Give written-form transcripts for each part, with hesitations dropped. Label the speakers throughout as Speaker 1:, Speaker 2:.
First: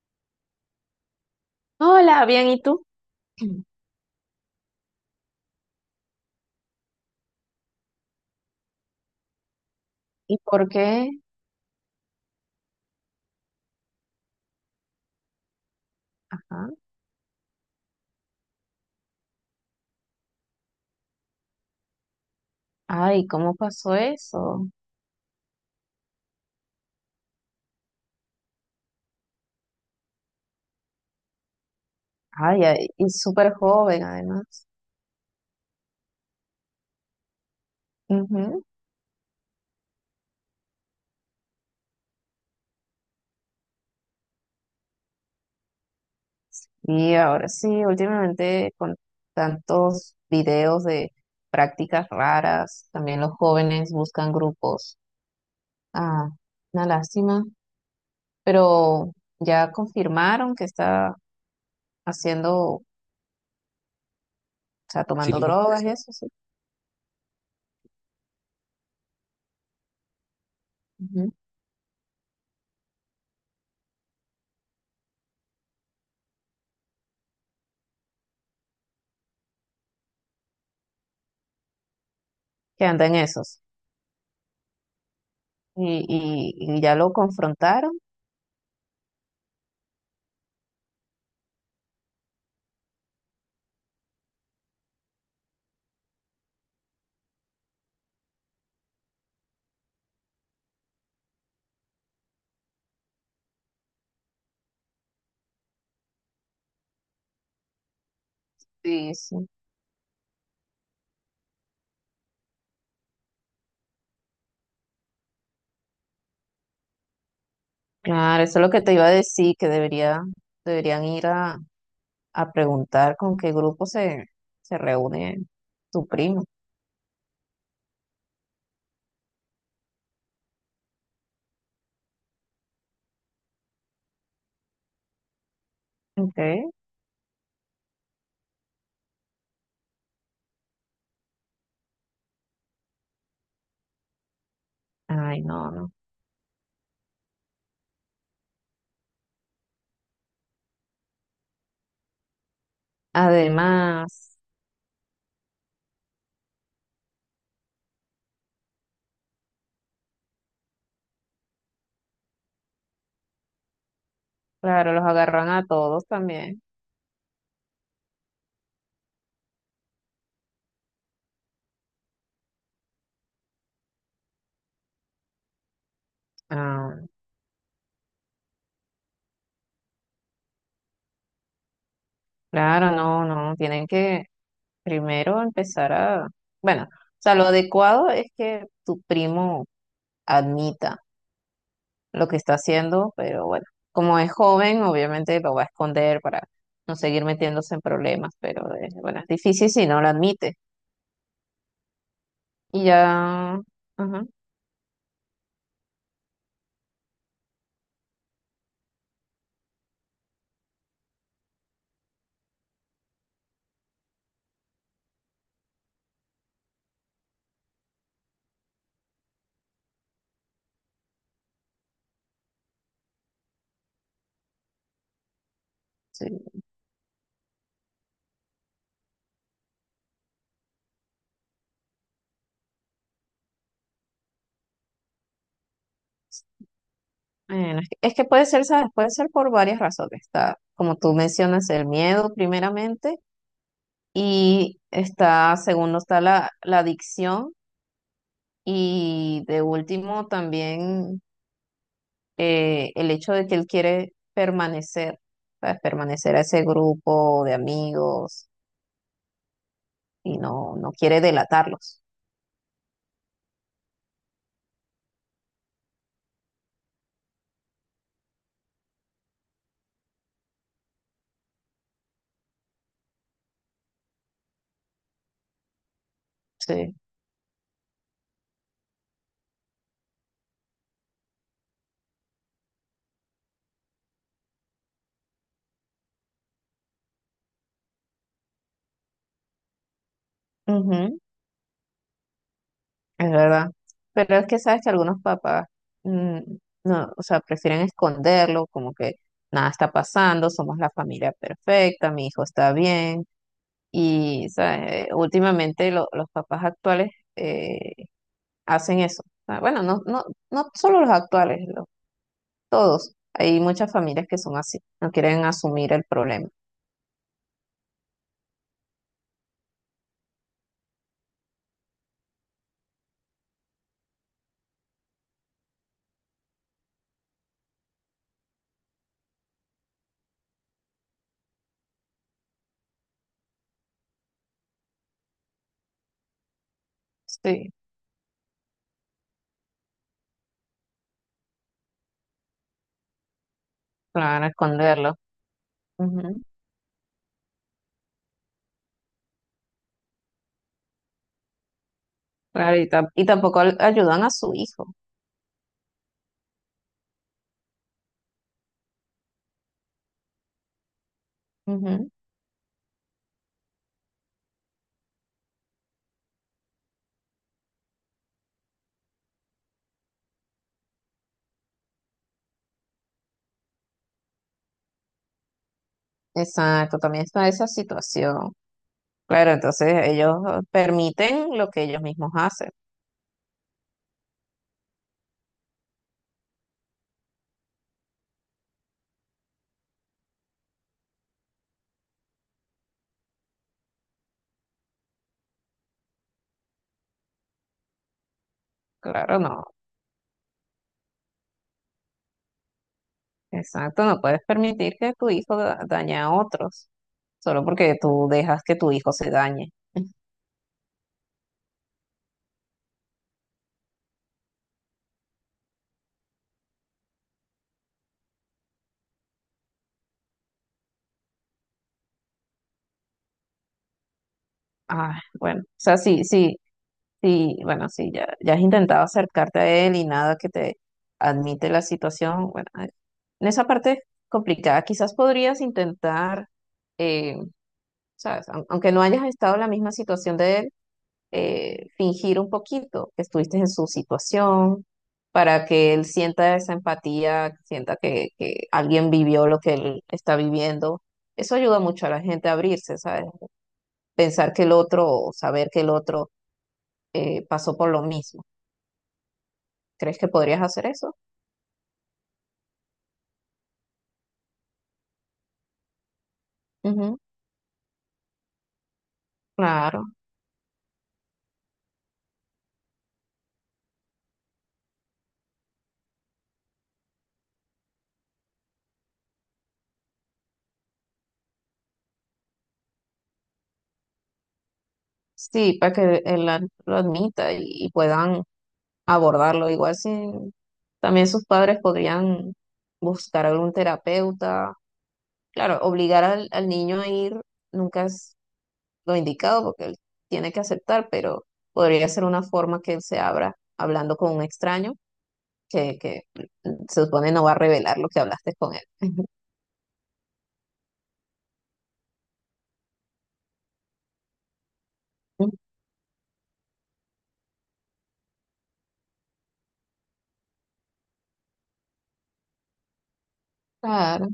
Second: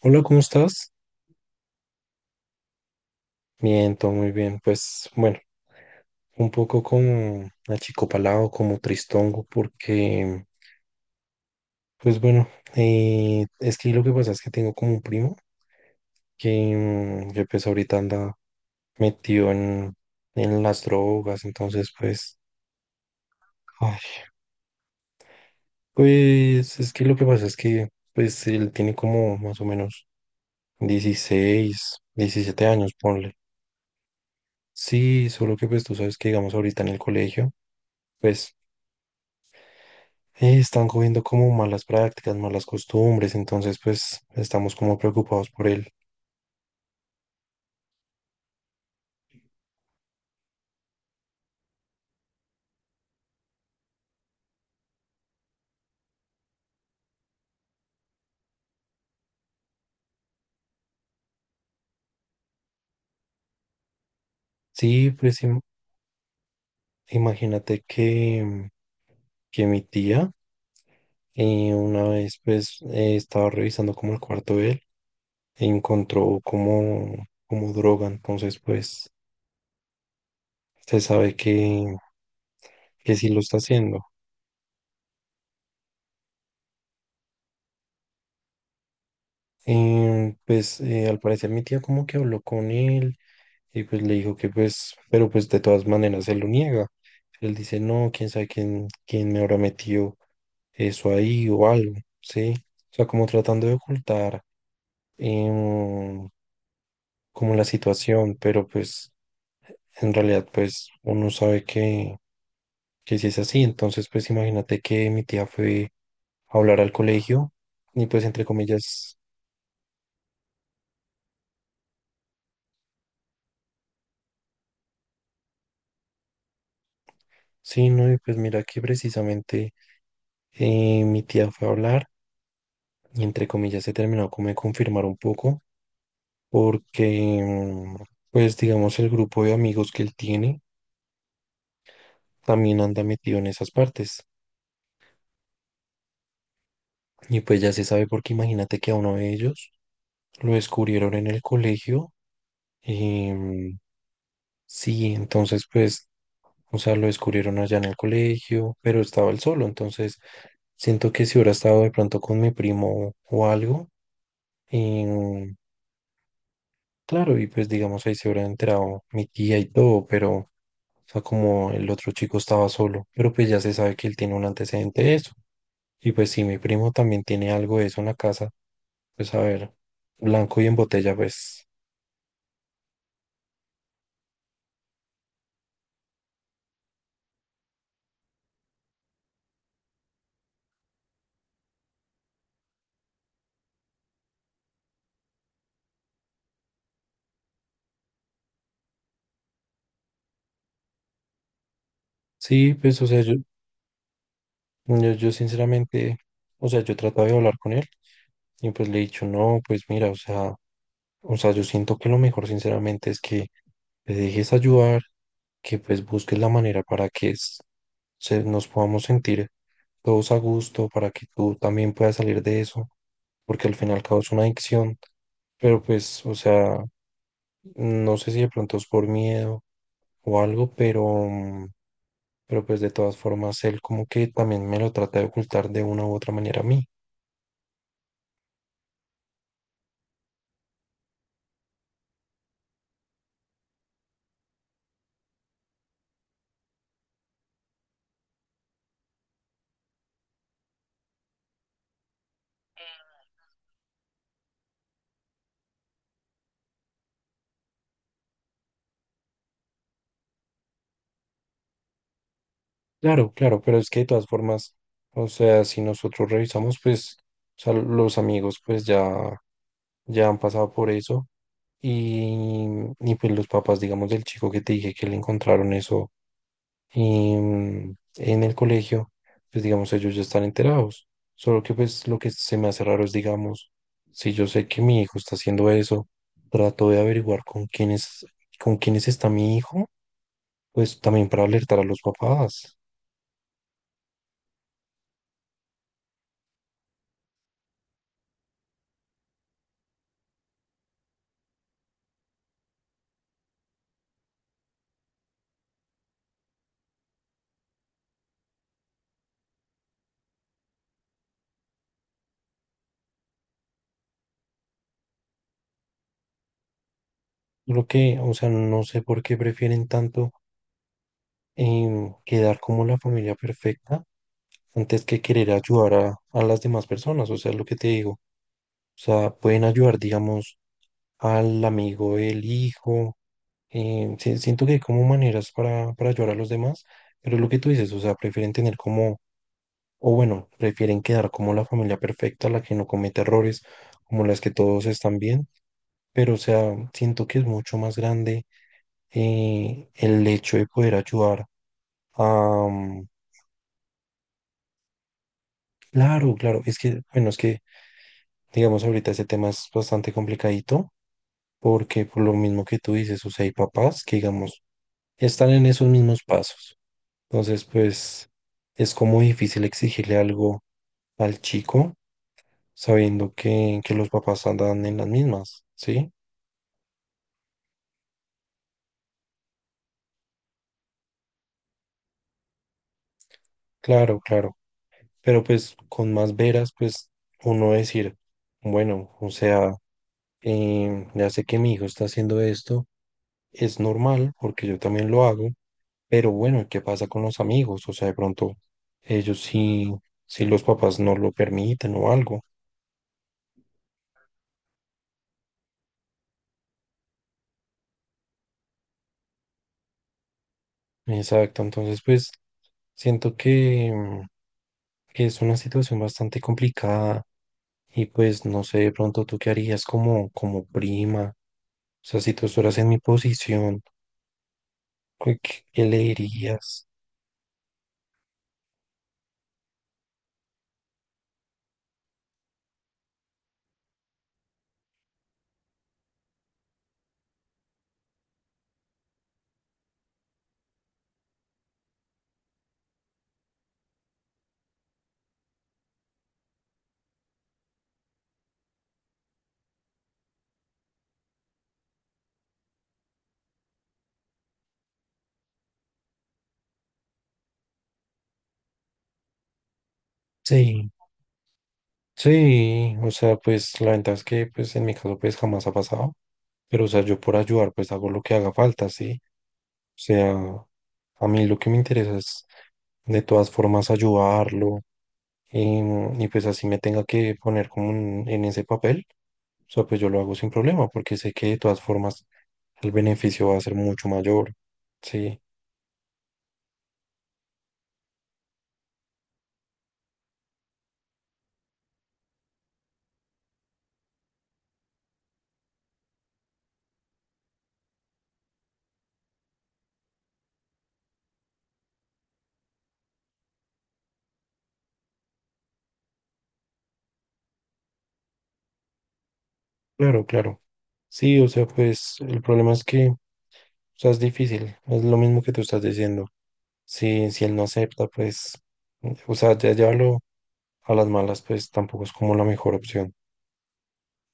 Speaker 1: Hola, ¿cómo estás?
Speaker 2: Hola, bien, ¿y tú?
Speaker 1: Bien, todo muy bien. Pues bueno, un poco como achicopalado, como tristongo,
Speaker 2: ¿Y
Speaker 1: porque,
Speaker 2: por qué?
Speaker 1: pues bueno, es que lo que pasa es que tengo como un primo
Speaker 2: Ajá.
Speaker 1: que, que pues ahorita anda metido en las drogas, entonces pues,
Speaker 2: Ay, ¿cómo pasó
Speaker 1: ay,
Speaker 2: eso?
Speaker 1: pues es que lo que pasa es que, pues él tiene como más o menos 16,
Speaker 2: Ay,
Speaker 1: 17
Speaker 2: ay,
Speaker 1: años,
Speaker 2: y
Speaker 1: ponle.
Speaker 2: súper joven además.
Speaker 1: Sí, solo que pues tú sabes que digamos ahorita en el colegio. Pues
Speaker 2: Ujú.
Speaker 1: están cogiendo como malas prácticas, malas costumbres, entonces pues estamos como preocupados por él.
Speaker 2: Y ahora sí, últimamente con tantos videos de prácticas raras, también los jóvenes buscan grupos. Ah, una lástima, pero ya confirmaron que está haciendo, o sea,
Speaker 1: Sí,
Speaker 2: tomando,
Speaker 1: pues
Speaker 2: sí, drogas y eso, sí.
Speaker 1: imagínate que mi tía
Speaker 2: Ujú.
Speaker 1: una vez pues estaba revisando como el cuarto de él e encontró como, como droga, entonces pues se sabe que,
Speaker 2: Que anda
Speaker 1: que
Speaker 2: en
Speaker 1: sí lo está
Speaker 2: esos.
Speaker 1: haciendo.
Speaker 2: Y ya lo confrontaron.
Speaker 1: Pues al parecer mi tía como que habló con él y pues le dijo que pues, pero pues de todas maneras él lo niega. Él dice, no, quién sabe quién, quién me habrá metido eso ahí o algo, ¿sí? O sea, como tratando de ocultar em, como la situación, pero pues
Speaker 2: Sí,
Speaker 1: en realidad pues uno sabe que si es así, entonces pues imagínate que mi tía fue a hablar al colegio y pues entre
Speaker 2: claro, eso es lo que te iba a
Speaker 1: comillas,
Speaker 2: decir, que debería, deberían ir a preguntar con qué grupo se reúne tu primo.
Speaker 1: sí, no, y pues mira que precisamente mi tía fue a hablar. Y entre comillas se terminó como de confirmar un poco,
Speaker 2: Okay.
Speaker 1: porque pues digamos el grupo de amigos que él tiene también anda metido en esas partes.
Speaker 2: Ay, no, no.
Speaker 1: Y pues ya se sabe porque imagínate que a uno de ellos lo descubrieron en el colegio. em,
Speaker 2: Además,
Speaker 1: sí, entonces pues, o sea, lo descubrieron allá en el colegio, pero estaba él solo. Entonces siento que si hubiera estado de pronto con mi primo o algo,
Speaker 2: claro, los agarran
Speaker 1: em,
Speaker 2: a todos también.
Speaker 1: claro, y pues digamos ahí se hubiera enterado mi tía y todo, pero… O sea, como el otro chico estaba solo, pero pues ya se sabe que él tiene un antecedente de eso. Y pues si mi primo
Speaker 2: Ah,
Speaker 1: también tiene algo de eso en la casa, pues a ver, blanco y en botella, pues
Speaker 2: claro, no, no, tienen que primero empezar a, bueno, o sea, lo adecuado es que tu primo admita lo que está haciendo, pero bueno, como es joven, obviamente lo va a esconder para no seguir metiéndose en problemas, pero bueno, es difícil si no lo admite.
Speaker 1: sí,
Speaker 2: Y
Speaker 1: pues o sea, yo,
Speaker 2: ya, ajá,
Speaker 1: yo, yo sinceramente, o sea, yo trataba de hablar con él y pues le he dicho, no, pues mira, o sea, yo siento que lo mejor sinceramente es que te dejes ayudar, que pues busques la manera para que se, nos podamos sentir todos a gusto, para que tú también puedas salir de eso, porque al fin y al cabo es una adicción, pero pues, o
Speaker 2: sí.
Speaker 1: sea, no sé si de pronto es por miedo o algo, pero pues de todas formas él como que también me lo trata de ocultar de una u otra manera a mí.
Speaker 2: Bueno, es que puede ser, ¿sabes? Puede ser por varias razones. Está, como tú mencionas, el miedo primeramente, y está, segundo, está la adicción, y de último también el hecho de que él quiere permanecer, ¿sabes? Permanecer a ese grupo de amigos y no, no quiere delatarlos.
Speaker 1: Claro, claro, pero es que de todas formas, o sea, si nosotros revisamos, pues, o sea, los amigos pues ya han pasado por eso. Y, y pues los papás, digamos, del chico que te dije que le encontraron eso
Speaker 2: Sí,
Speaker 1: y en el colegio, pues digamos, ellos ya están enterados. Solo que pues lo que se me hace raro es, digamos, si yo sé que mi hijo está haciendo eso, trato de averiguar con quiénes, está mi hijo, pues
Speaker 2: ujú,
Speaker 1: también para alertar a los papás.
Speaker 2: es verdad. Pero es que sabes que algunos papás, mm, no, o sea, prefieren esconderlo, como que nada está pasando, somos la familia perfecta, mi hijo está bien. Y, ¿sabes? Últimamente los papás actuales eh, hacen eso. O sea, bueno, no, no, no solo los actuales, todos. Hay muchas familias que son así, no quieren asumir el problema.
Speaker 1: Lo que, o sea, no sé por qué prefieren tanto quedar como la familia perfecta antes que querer ayudar a las demás personas. O sea, lo que te digo. O sea, pueden ayudar, digamos, al amigo del hijo. Sí, siento que hay como maneras para, ayudar a los demás, pero lo que tú
Speaker 2: Sí,
Speaker 1: dices, o sea, prefieren tener como, o bueno, prefieren quedar como la familia perfecta, la que no comete errores, como las
Speaker 2: claro,
Speaker 1: que todos
Speaker 2: esconderlo.
Speaker 1: están bien, pero o sea, siento que es mucho más grande el hecho de poder ayudar a…
Speaker 2: Claro, y, y tampoco ayudan a su hijo.
Speaker 1: Claro, claro, es que, bueno, es que, digamos, ahorita ese tema es bastante complicadito, porque
Speaker 2: Ujú.
Speaker 1: por lo mismo que tú dices, o sea, hay papás que, digamos, están en esos mismos pasos. Entonces, pues es como difícil exigirle algo al chico sabiendo que los papás andan en las mismas, ¿sí?
Speaker 2: Exacto, también está esa situación. Claro, entonces ellos permiten lo que ellos mismos hacen.
Speaker 1: Claro, claro. Pero pues con más veras, pues uno decir, bueno, o sea, ya sé que mi hijo está haciendo esto, es normal porque yo también lo hago, pero bueno, ¿qué pasa con los amigos? O sea, de pronto
Speaker 2: Claro,
Speaker 1: ellos
Speaker 2: no.
Speaker 1: sí, si los papás no lo permiten o algo.
Speaker 2: Exacto, no puedes permitir que tu hijo dañe a otros, solo porque tú dejas que tu hijo se dañe.
Speaker 1: Exacto, entonces pues siento que es una situación bastante complicada y pues no sé de pronto tú qué harías como, como prima, o sea, si tú estuvieras en mi posición,
Speaker 2: Ah,
Speaker 1: ¿qué,
Speaker 2: bueno,
Speaker 1: qué-
Speaker 2: o
Speaker 1: qué
Speaker 2: sea,
Speaker 1: le
Speaker 2: sí, sí,
Speaker 1: dirías?
Speaker 2: sí, bueno, sí, ya has intentado acercarte a él y nada que te admite la situación. Bueno, en esa parte complicada, quizás podrías intentar, eh, ¿sabes? Aunque no hayas estado en la misma situación de él, fingir un poquito que estuviste en su situación para que él sienta esa empatía, sienta que alguien vivió lo que él está viviendo. Eso ayuda mucho a la gente a abrirse, ¿sabes? Pensar que el otro, o saber que el otro pasó por lo mismo. ¿Crees que podrías hacer
Speaker 1: Sí,
Speaker 2: eso?
Speaker 1: sí, o sea, pues la ventaja es que pues en mi caso pues jamás ha pasado, pero o sea,
Speaker 2: Ujú,
Speaker 1: yo por ayudar pues hago lo que haga falta, ¿sí? O
Speaker 2: claro.
Speaker 1: sea, a mí lo que me interesa es de todas formas ayudarlo. Y pues así me tenga que poner como en, ese papel, o sea, pues yo lo hago sin problema porque sé que de todas formas el beneficio va a ser mucho mayor. Sí,
Speaker 2: Sí, para que él lo admita y puedan abordarlo. Igual si también sus padres podrían buscar algún terapeuta. Claro, obligar al niño a ir nunca es lo indicado porque él tiene que aceptar, pero podría ser una forma que él se abra hablando con un extraño que se supone no va a revelar lo que hablaste con él.
Speaker 1: claro, claro. Sí, o sea, pues el problema es que, o sea, es difícil, es lo mismo que tú estás diciendo. Si, si él no acepta, pues, o sea, ya llevarlo a las malas, pues tampoco es como la mejor opción.
Speaker 2: Claro.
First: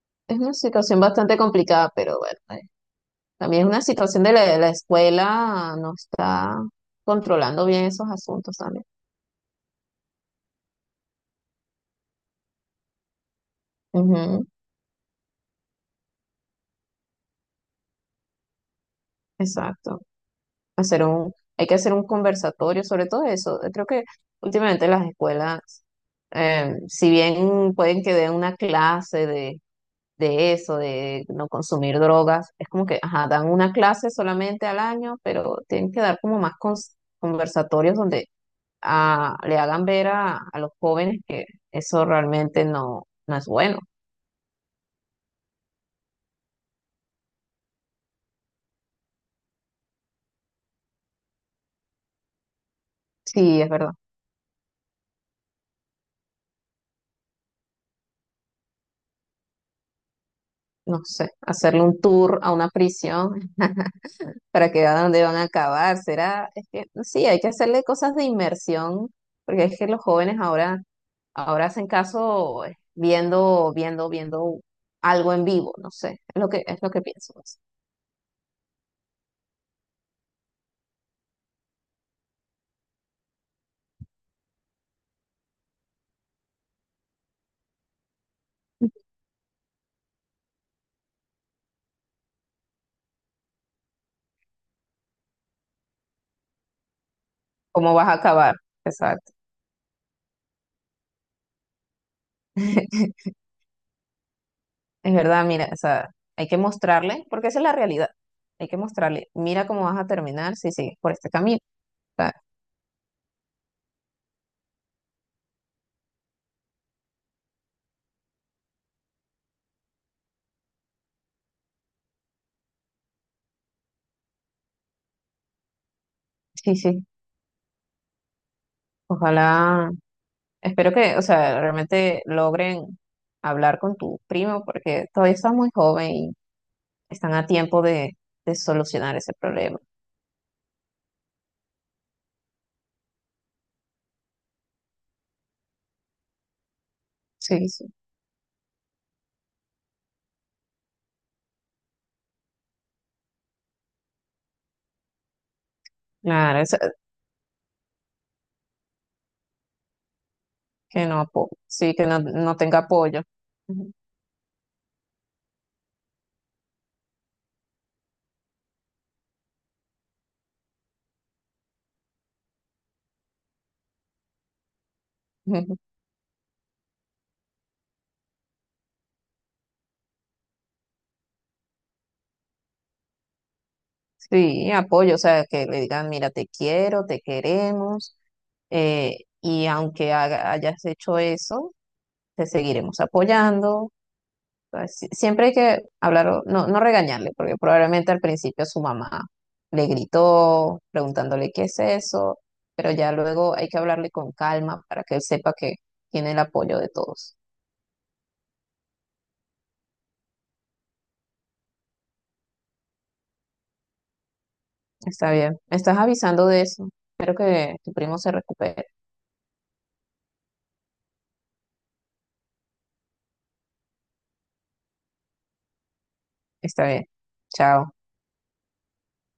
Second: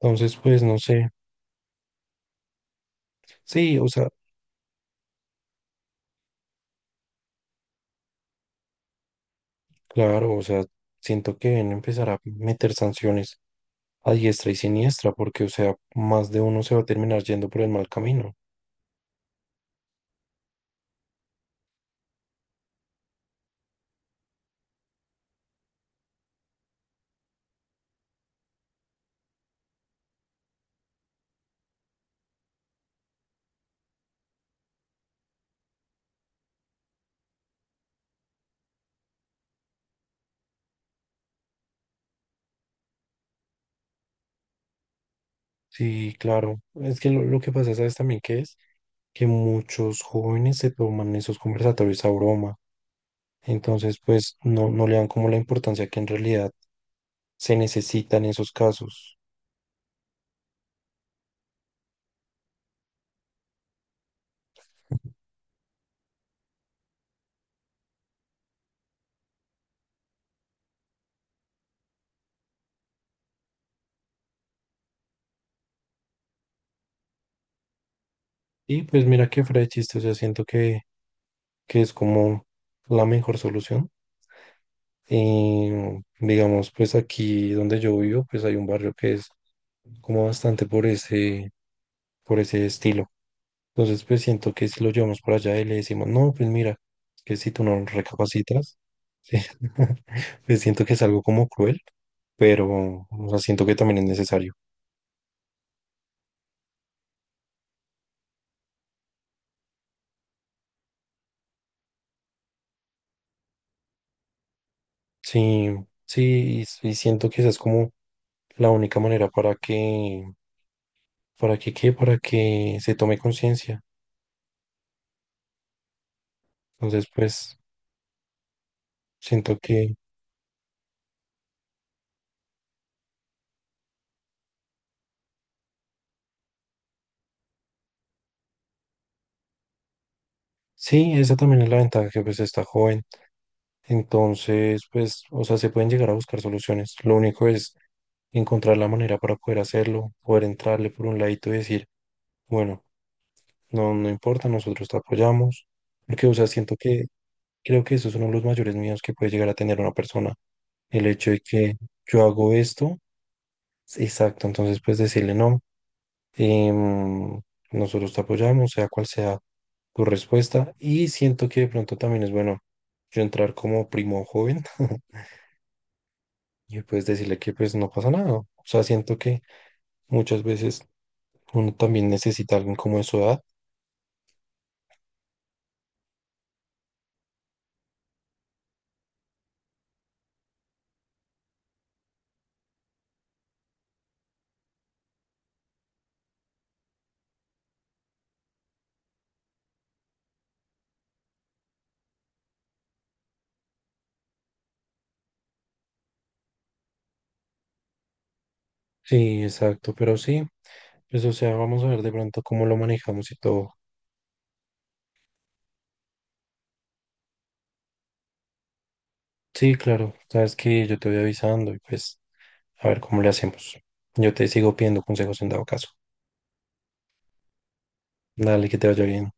Speaker 1: Entonces,
Speaker 2: Es una
Speaker 1: pues no
Speaker 2: situación
Speaker 1: sé.
Speaker 2: bastante complicada, pero bueno, también es
Speaker 1: Sí,
Speaker 2: una
Speaker 1: o sea,
Speaker 2: situación de la escuela, no está controlando bien esos asuntos también.
Speaker 1: claro, o sea, siento que deben empezar a meter sanciones a
Speaker 2: Ujú,
Speaker 1: diestra y siniestra, porque, o sea, más de uno se va a terminar yendo por el mal camino.
Speaker 2: exacto. Hay que hacer un conversatorio sobre todo eso. Creo que últimamente las escuelas, si bien pueden que den una clase de eso, de no consumir drogas, es como que, ajá, dan una clase solamente al año, pero tienen que dar como más conversatorios donde le hagan ver a los jóvenes que eso realmente no, no es bueno.
Speaker 1: Sí, claro. Es que lo que pasa, ¿sabes también qué es? Que muchos jóvenes se toman esos conversatorios a broma.
Speaker 2: Sí, es verdad.
Speaker 1: Entonces, pues no, no le dan como la importancia que en realidad se necesitan esos casos.
Speaker 2: No sé, hacerle un tour a una prisión para que vean dónde van a acabar. Será, es que sí, hay que hacerle cosas de inmersión, porque es que los jóvenes ahora, ahora hacen caso viendo, viendo, viendo algo en vivo. No sé, es lo que pienso pues.
Speaker 1: Y pues mira que fuera de chiste, o sea, siento que es como la mejor solución. Y digamos, pues aquí donde yo vivo, pues hay un barrio que es como bastante por ese, estilo. Entonces, pues siento que si lo llevamos para allá y le decimos, no, pues mira, que si tú no
Speaker 2: ¿Cómo vas a acabar?
Speaker 1: recapacitas,
Speaker 2: Exacto.
Speaker 1: sí, pues siento que es algo como cruel, pero o sea, siento que también es necesario.
Speaker 2: Es verdad, mira, o sea, hay que mostrarle, porque esa es la realidad. Hay que mostrarle, mira cómo vas a terminar si sigues por este camino. O sea,
Speaker 1: Sí, sí, y siento que esa es como la única manera para que, ¿qué? Para que se tome conciencia.
Speaker 2: sí, sí,
Speaker 1: Entonces, pues siento
Speaker 2: ojalá,
Speaker 1: que…
Speaker 2: espero que, o sea, realmente logren hablar con tu primo, porque todavía está muy joven y están a tiempo de solucionar ese problema.
Speaker 1: Sí, esa también es la ventaja que pues está joven. Entonces, pues, o sea, se pueden llegar a buscar soluciones. Lo único
Speaker 2: Sí,
Speaker 1: es
Speaker 2: sí,
Speaker 1: encontrar la manera para poder hacerlo, poder entrarle por un ladito y decir, bueno, no, no importa, nosotros te apoyamos. Porque, o sea,
Speaker 2: claro,
Speaker 1: siento que creo que eso es uno de los mayores miedos que puede llegar a tener una persona.
Speaker 2: que
Speaker 1: El
Speaker 2: no,
Speaker 1: hecho de que
Speaker 2: sí, que no,
Speaker 1: yo hago
Speaker 2: no tenga
Speaker 1: esto,
Speaker 2: apoyo. Ujú.
Speaker 1: exacto. Entonces, pues decirle, no, em, nosotros te apoyamos, sea cual sea tu respuesta y siento que de pronto también es bueno yo entrar como primo joven y pues decirle que pues no pasa nada. O sea, siento que muchas veces uno también necesita a alguien como de su edad.
Speaker 2: Sí, apoyo, o sea, que le digan, mira, te quiero, te queremos, eh, y aunque hayas hecho eso, te seguiremos apoyando. O sea, siempre hay que hablar, no, no regañarle, porque probablemente al principio su mamá le gritó preguntándole qué es eso, pero ya luego hay que hablarle con calma para que él sepa que tiene el apoyo de todos.
Speaker 1: Sí, exacto, pero sí, pues o sea, vamos a ver de pronto cómo lo manejamos y todo.
Speaker 2: Está bien, me estás avisando de eso. Espero que tu primo se recupere.
Speaker 1: Sí, claro, sabes que yo te voy avisando y pues a ver cómo le hacemos. Yo te sigo pidiendo consejos en dado caso.
Speaker 2: Está bien, chao.
Speaker 1: Dale, que te vaya bien.